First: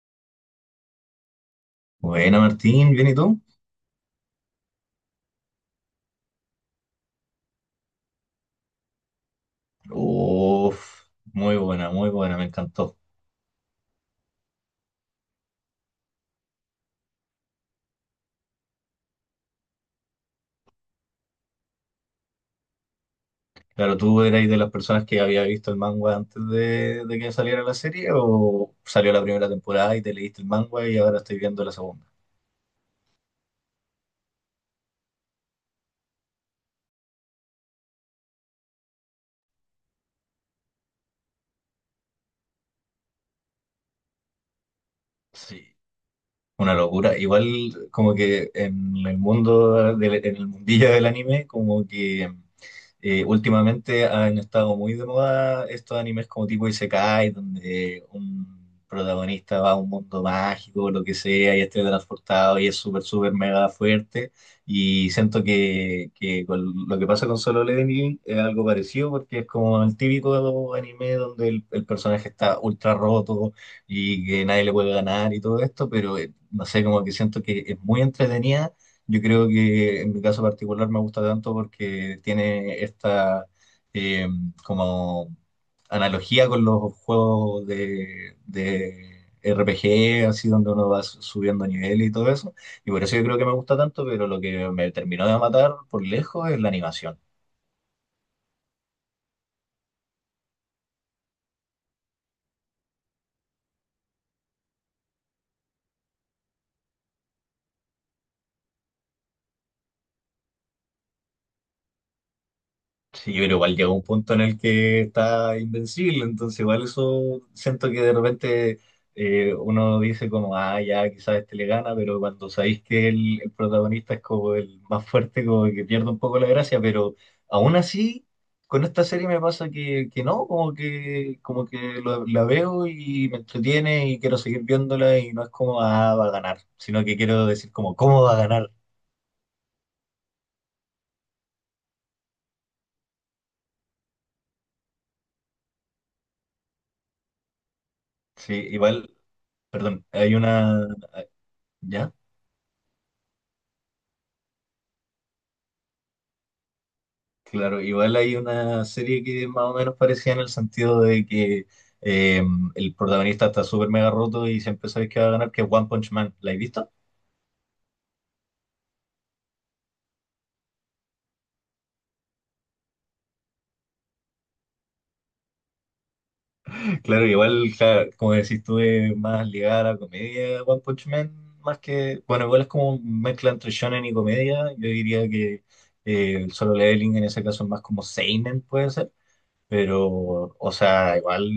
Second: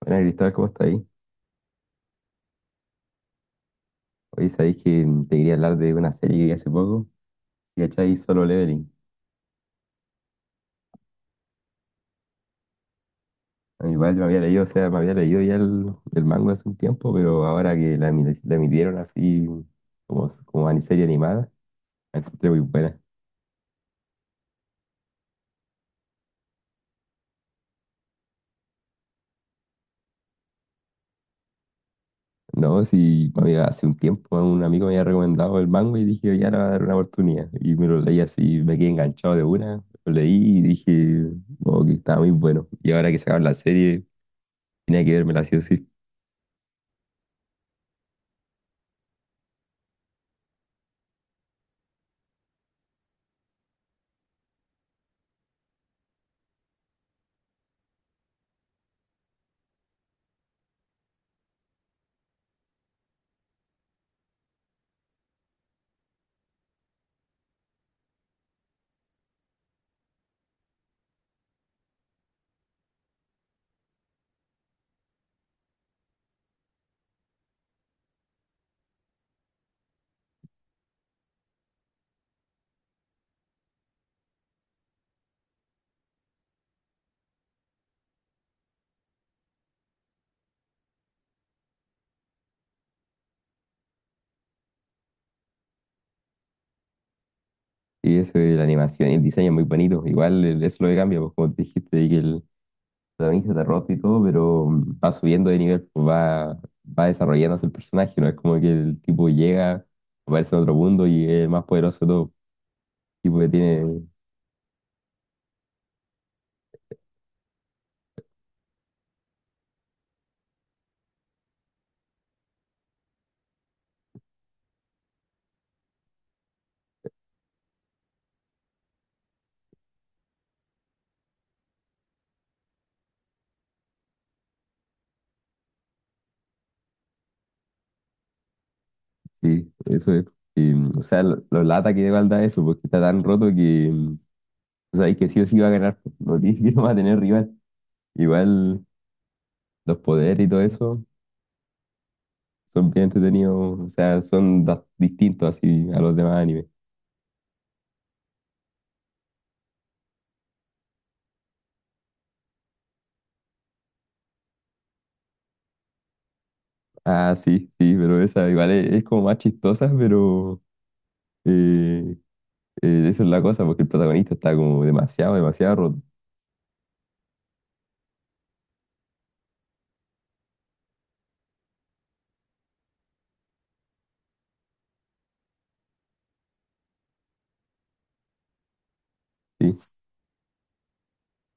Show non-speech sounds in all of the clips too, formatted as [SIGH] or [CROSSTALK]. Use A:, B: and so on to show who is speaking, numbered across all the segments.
A: Bueno, Cristóbal, ¿cómo está ahí?
B: Buena, Martín, ¿bien y tú?
A: Hoy sabéis que te quería hablar de una serie que vi hace poco, que ¿cachai? Solo Leveling.
B: Uf, muy buena, me encantó.
A: A mí igual yo me había leído, o sea, me había leído ya el manga hace un tiempo, pero ahora que la emitieron así como serie animada, la encontré muy buena.
B: Claro, ¿tú erais de las personas que había visto el manga antes de que saliera la serie o salió la primera temporada y te leíste el manga y ahora estoy viendo la segunda?
A: No, sí, hace un tiempo un amigo me había recomendado el manga y dije, ya le voy a dar una oportunidad. Y me lo leí así, me quedé enganchado de una, lo leí y dije, oh, que estaba muy bueno. Y ahora que sacaron la serie, tenía que vérmela sí o
B: Sí.
A: sí.
B: Una locura. Igual como que en el mundo, en el mundillo del anime, como que últimamente han estado muy de moda estos animes como tipo Isekai, donde un protagonista va a un mundo mágico, lo que sea, y es transportado y es súper, súper mega fuerte. Y siento que con lo que pasa con Solo Leveling es algo parecido, porque es como el típico anime donde el personaje está ultra roto y que nadie le puede ganar y todo esto, pero no sé, como que siento que es muy entretenida. Yo creo que en mi caso particular me gusta tanto porque tiene esta eh, como analogía con los juegos de RPG, así donde uno va subiendo nivel y todo eso. Y por eso yo creo que me gusta tanto, pero lo que me terminó de matar por lejos es la animación.
A: Y eso es la animación y el diseño es muy bonito. Igual eso es lo que cambia, pues como te dijiste, de que el protagonista está roto y todo, pero va subiendo de nivel, pues va desarrollándose el personaje, ¿no? Es como que el tipo llega, aparece en otro mundo y es el más poderoso de todo.
B: Sí,
A: Tipo
B: yo
A: que
B: creo igual llega
A: tiene,
B: un punto en el que está invencible, entonces igual eso siento que de repente uno dice como, ah, ya quizás este le gana, pero cuando sabéis que el protagonista es como el más fuerte, como que pierde un poco la gracia, pero aún así, con esta serie me pasa que no, como que la veo y me entretiene y quiero seguir viéndola y no es como, ah, va a ganar, sino que quiero decir como, ¿cómo va a ganar?
A: sí, eso es. Y, o sea, lo lata que igual da eso, porque está tan roto que, o sea, que sí o sí va a ganar, pues, no tiene [LAUGHS] que no va a tener rival.
B: Sí,
A: Igual
B: igual,
A: los
B: perdón, hay
A: poderes y todo
B: una...
A: eso
B: ¿Ya?
A: son bien entretenidos, o sea, son distintos así a los demás animes.
B: Claro, igual hay una serie que es más o menos parecía en el sentido de que eh, el protagonista está súper mega roto y siempre sabes que va a ganar, que es One Punch Man. ¿La has visto?
A: Ah, sí, sí, pero esa igual es como más chistosa, pero eh, eso es la cosa, porque el protagonista está como demasiado, demasiado roto.
B: Claro, igual, claro, como decís tú, es más ligada a la comedia One Punch Man, más que, bueno, igual es como mezcla entre shonen y comedia. Yo diría que el Solo Leveling en ese caso es más como seinen, puede ser.
A: Sí.
B: Pero, o sea, igual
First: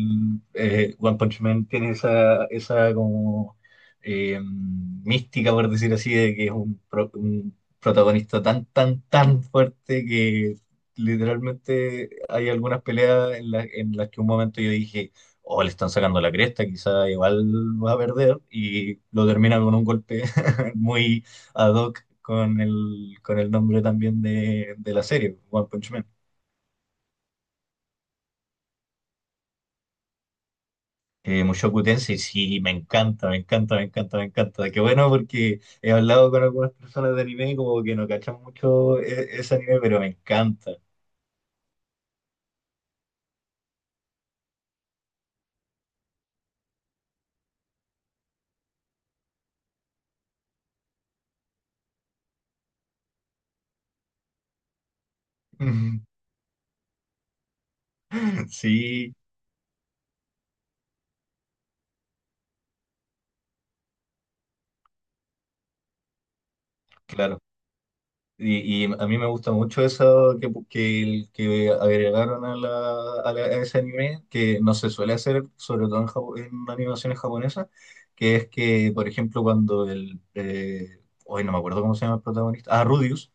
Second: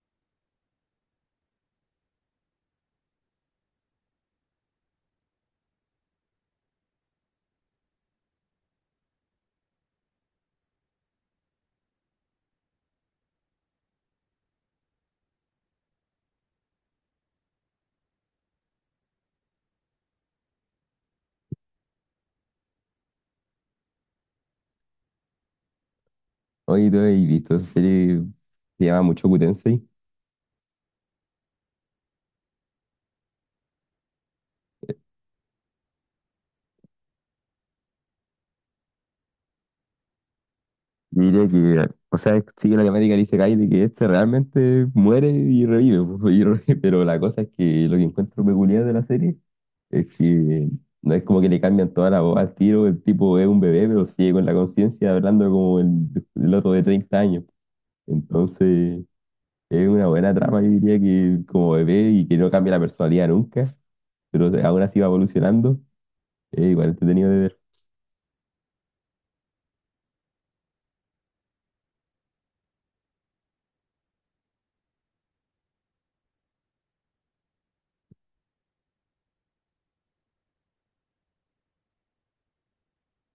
B: One Punch Man tiene esa, esa como mística, por decir así, de que es un, un protagonista tan, tan, tan fuerte que literalmente hay algunas peleas en, en las que un momento yo dije, oh, le están sacando la cresta, quizá igual va a perder, y lo termina con un golpe [LAUGHS] muy ad hoc con el nombre también de la serie, One Punch Man.
A: Oye, ¿tú has visto esa serie que se llama mucho Tensei?
B: Mushoku Tensei, sí, me encanta, me encanta, me encanta, me encanta. Qué bueno porque he hablado con algunas personas de anime y como que no cachan mucho ese anime, pero me encanta.
A: Diría que, o sea, sigue la temática del Isekai de que este realmente muere y revive, [LAUGHS] pues, [LAUGHS] pero la cosa es que lo que encuentro peculiar de la serie es que no es como que le cambian toda la voz al tiro, el tipo es un bebé, pero sigue con la conciencia hablando como
B: [LAUGHS]
A: el otro de 30 años. Entonces...
B: Sí,
A: Es una buena trama, yo diría que como bebé y que no cambia la personalidad nunca, pero aún así va evolucionando, es igual entretenido de
B: claro.
A: ver.
B: Y a mí me gusta mucho eso que, que agregaron a, la, a, a ese anime, que no se suele hacer, sobre todo en, en animaciones japonesas, que es que, por ejemplo, cuando el... hoy no me acuerdo cómo se llama el protagonista. Ah, Rudius.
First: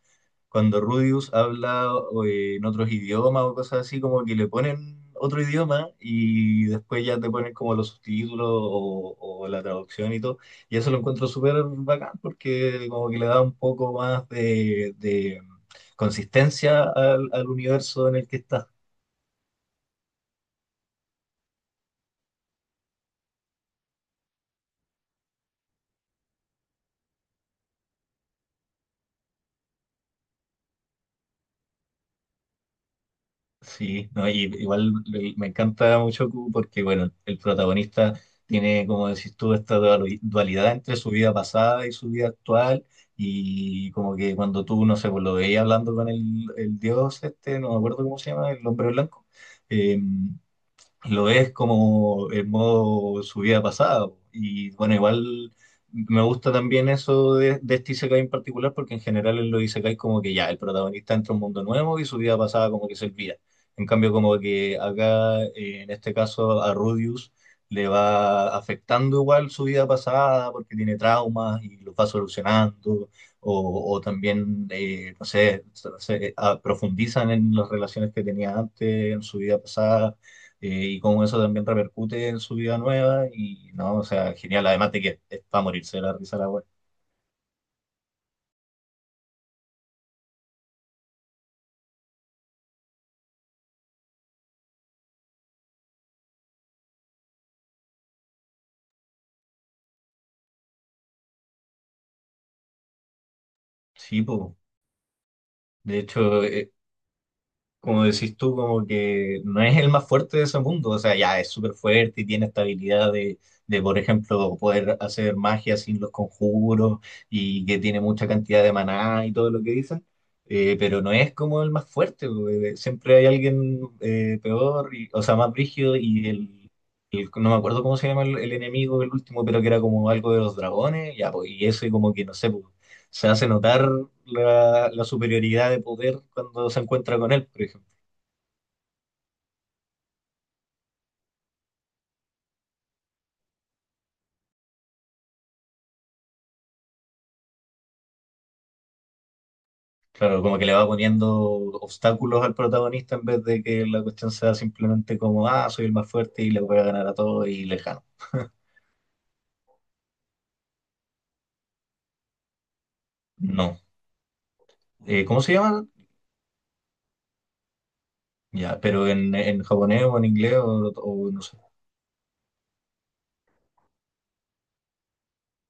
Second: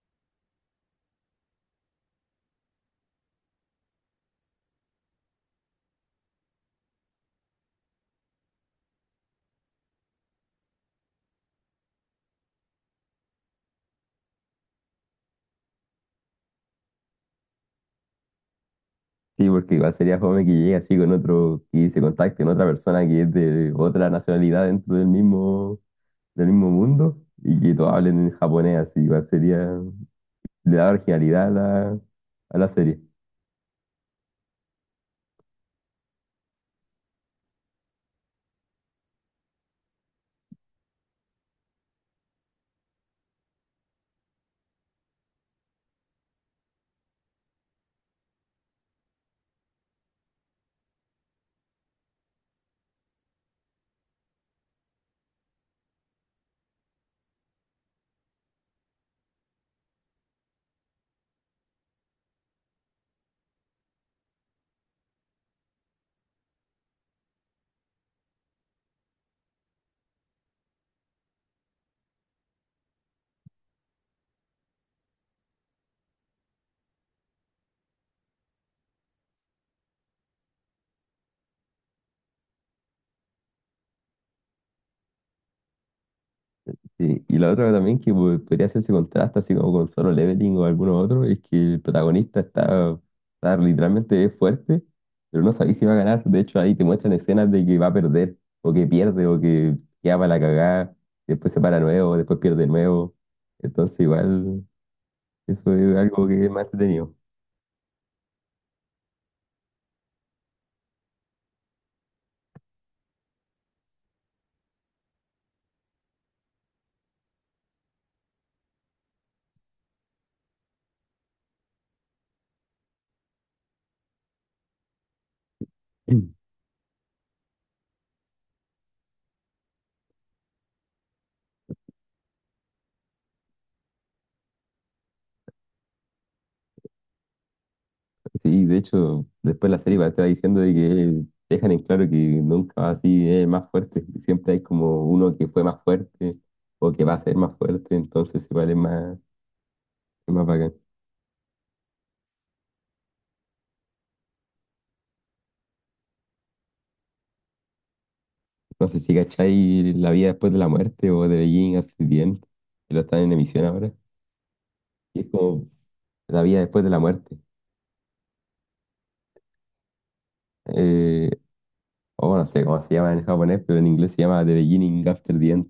B: Cuando Rudius habla o, en otros idiomas o cosas así, como que le ponen otro idioma y después ya te ponen como los subtítulos o la traducción y todo. Y eso lo encuentro súper bacán porque como que le da un poco más de consistencia al, al universo en el que está.
A: Sí, porque igual sería joven que llegue así con otro, que se contacte con otra persona que es de otra nacionalidad dentro del mismo mundo y que todos hablen en japonés, así igual sería, le da originalidad a la, a la serie.
B: Sí, no, y igual me encanta mucho Q porque, bueno, el protagonista tiene, como decís tú, esta dualidad entre su vida pasada y su vida actual. Y como que cuando tú, no sé, pues lo veías hablando con el dios este, no me acuerdo cómo se llama, el hombre blanco. em, lo ves como en modo su vida pasada. Y bueno, igual me gusta también eso de este Isekai en particular, porque en general en los Isekai como que ya el protagonista entra a un mundo nuevo y su vida pasada como que se olvida. En cambio, como que acá, en este caso, a Rudius le va afectando igual su vida pasada porque tiene traumas y los va solucionando, o también, no sé, profundizan en las relaciones que tenía antes, en su vida pasada. Y cómo eso también repercute en su vida nueva. Y no, o sea, genial. Además de que es para morirse de la risa la web.
A: Sí, y, la otra también que podría hacerse contraste así como con Solo Leveling o alguno otro es que el protagonista está, está literalmente fuerte, pero no sabéis si va a ganar. De hecho, ahí te muestran escenas de que va a perder, o que pierde, o que queda para la cagada, después se para nuevo, después pierde nuevo. Entonces,
B: Sí, pues.
A: igual, eso es
B: De
A: algo
B: hecho,
A: que es más entretenido.
B: como decís tú, como que no es el más fuerte de ese mundo. O sea, ya es súper fuerte y tiene esta habilidad de, por ejemplo, poder hacer magia sin los conjuros y que tiene mucha cantidad de maná y todo lo que dicen. Pero no es como el más fuerte, porque siempre hay alguien peor, o sea, más brígido y el, No me acuerdo cómo se llama el enemigo, el último, pero que era como algo de los dragones. Ya, pues, y eso y como que, no sé, pues, se hace notar la, la superioridad de poder cuando se encuentra con él, por ejemplo.
A: Sí, de hecho, después la serie va te estar diciendo de que dejan en claro que nunca va así más fuerte. Siempre hay como uno que fue más fuerte o que va a ser más fuerte, entonces igual es
B: Claro,
A: más
B: como que le
A: bacán.
B: va poniendo obstáculos al protagonista en vez de que la cuestión sea simplemente como, ah, soy el más fuerte y le voy a ganar a todos y lejano.
A: No sé si cachai La vida después de la muerte o de Beijing hace bien, que lo están en emisión
B: No.
A: ahora. Y es
B: ¿Cómo se
A: como
B: llama?
A: La vida después de la muerte.
B: Ya, pero en japonés o en inglés
A: Eh,
B: o no sé.
A: o no sé cómo se llama en japonés, pero en inglés se llama The Beginning After the End.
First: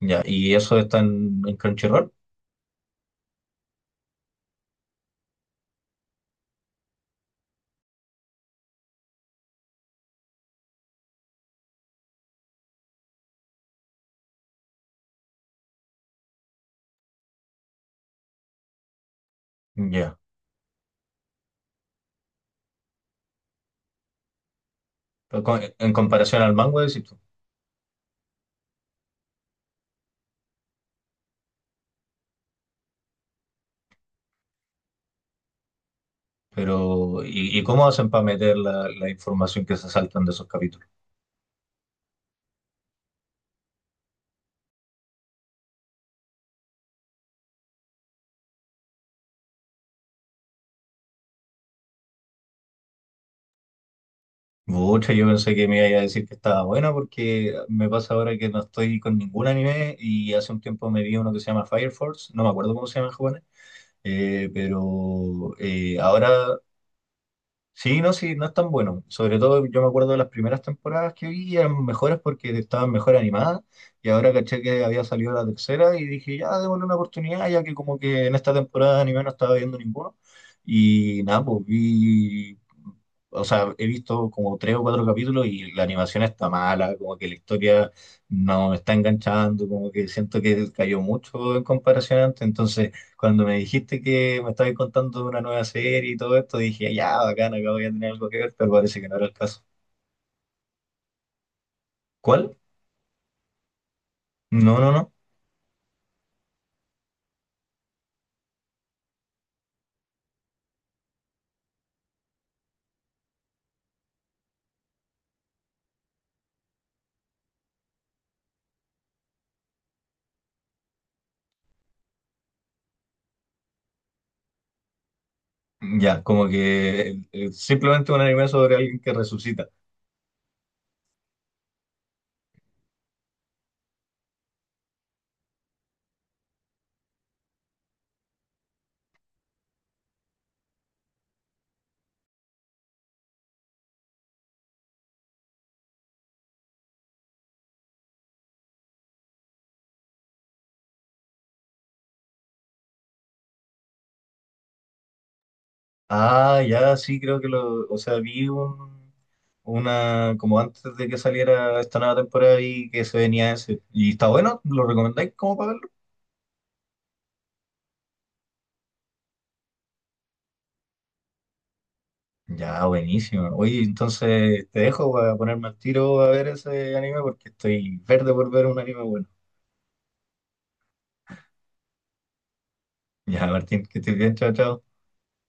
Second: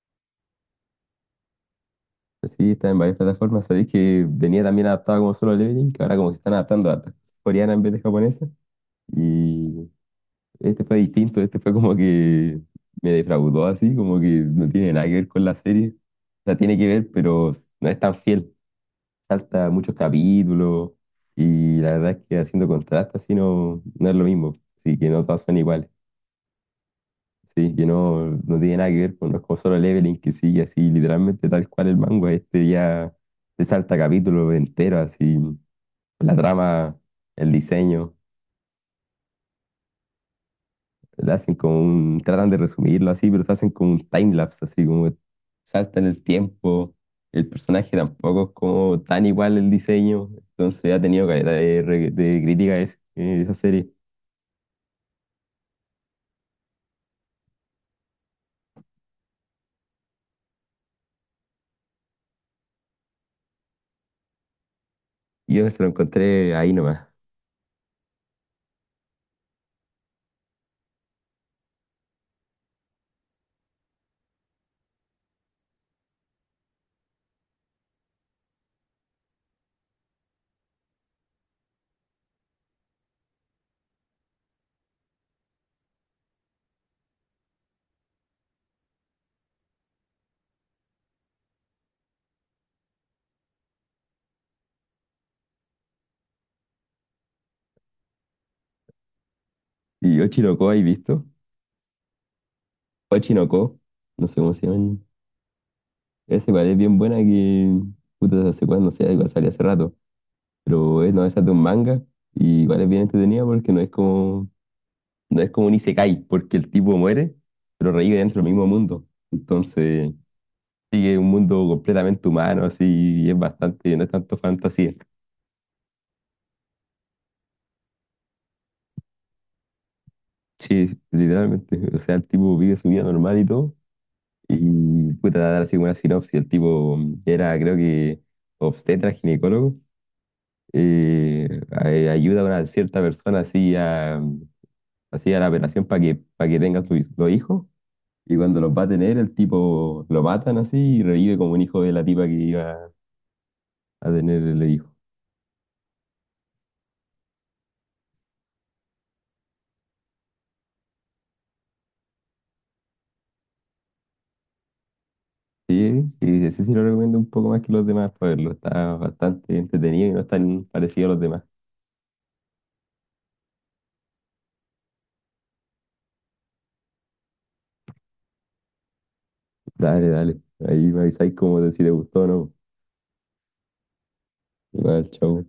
B: Ya, y eso está en Crunchyroll.
A: Sí, está en varias plataformas. Sabéis que venía también adaptado como Solo Leveling, que ahora como que se están adaptando a coreana en vez de japonesa. Y este fue distinto, este fue como que me defraudó así, como que no tiene nada que ver con la serie. O sea, tiene que ver, pero no es tan fiel. Salta muchos
B: Ya.
A: capítulos y la verdad es que haciendo contraste así no, no es lo mismo. Así que no todas
B: Pero
A: son iguales.
B: en comparación al manga, decís tú.
A: Sí, que no, no tiene nada que ver con los como Solo Leveling que sigue así, literalmente tal cual el manga. Este ya se salta capítulo entero, así, la trama,
B: Pero,
A: el
B: y cómo hacen
A: diseño,
B: para meter la, la información que se saltan de esos capítulos?
A: le hacen como un, tratan de resumirlo así, pero se hacen como un timelapse, así como saltan el tiempo. El personaje tampoco es como tan igual el diseño, entonces ha tenido caleta de, de crítica esa serie.
B: Mucha, yo pensé que me iba a decir que estaba buena porque me pasa ahora que no estoy con ningún anime y hace un tiempo me vi uno que se llama Fire Force, no me acuerdo cómo se llama en japonés, pero
A: Y yo se lo
B: ahora.
A: encontré ahí nomás.
B: Sí, no, sí, no es tan bueno. Sobre todo yo me acuerdo de las primeras temporadas que vi, eran mejores porque estaban mejor animadas y ahora caché que había salido la tercera y dije, ya, démosle una oportunidad, ya que como que en esta temporada de anime no estaba viendo ninguno. Y nada, pues vi, o sea, he visto como tres o cuatro capítulos y la animación está mala, como que la historia no me está enganchando, como que siento que cayó mucho en comparación antes, entonces... Cuando me dijiste que me estabas contando de una nueva serie y todo esto, dije, ya, bacán, acá voy a tener algo que ver, pero parece que no era el caso.
A: ¿Y Ochino Ko, has visto?
B: ¿Cuál?
A: Ochino Ko, no sé cómo se
B: No, no,
A: llama.
B: no.
A: Esa igual es bien buena que, puta, no sé cuándo, sea sé, igual salió hace rato, pero es, no, esa es de un manga y igual es bien entretenida porque no es como, no es como un isekai, porque el tipo muere, pero revive dentro del mismo mundo. Entonces, sigue un mundo completamente humano, así, y es bastante, no es tanto fantasía.
B: Ya, como que simplemente un anime sobre alguien que resucita.
A: Sí, literalmente, o sea, el tipo vive su vida normal y todo, y puta, dar así como una sinopsis, el tipo era, creo que, obstetra, ginecólogo ayuda a una cierta persona así así a la operación para que tenga sus 2 hijos. Y cuando los va a tener, el tipo lo matan así y revive como un hijo de la tipa que iba a tener el hijo.
B: Ah, ya, sí, creo que lo, o sea, vi un, una, como antes de que saliera esta nueva temporada y que se venía ese. ¿Y está bueno? ¿Lo recomendáis como para verlo?
A: Sí, sí, ese sí lo recomiendo un poco más que los demás para verlo. Está bastante entretenido y no es tan parecido a los demás.
B: Ya, buenísimo. Oye, entonces te dejo para ponerme al tiro a ver ese anime porque estoy verde por ver un anime bueno.
A: Dale, dale. Ahí me avisáis como de si te gustó o no.
B: Ya, Martín, que estés bien, chao, chao.
A: Igual, chau.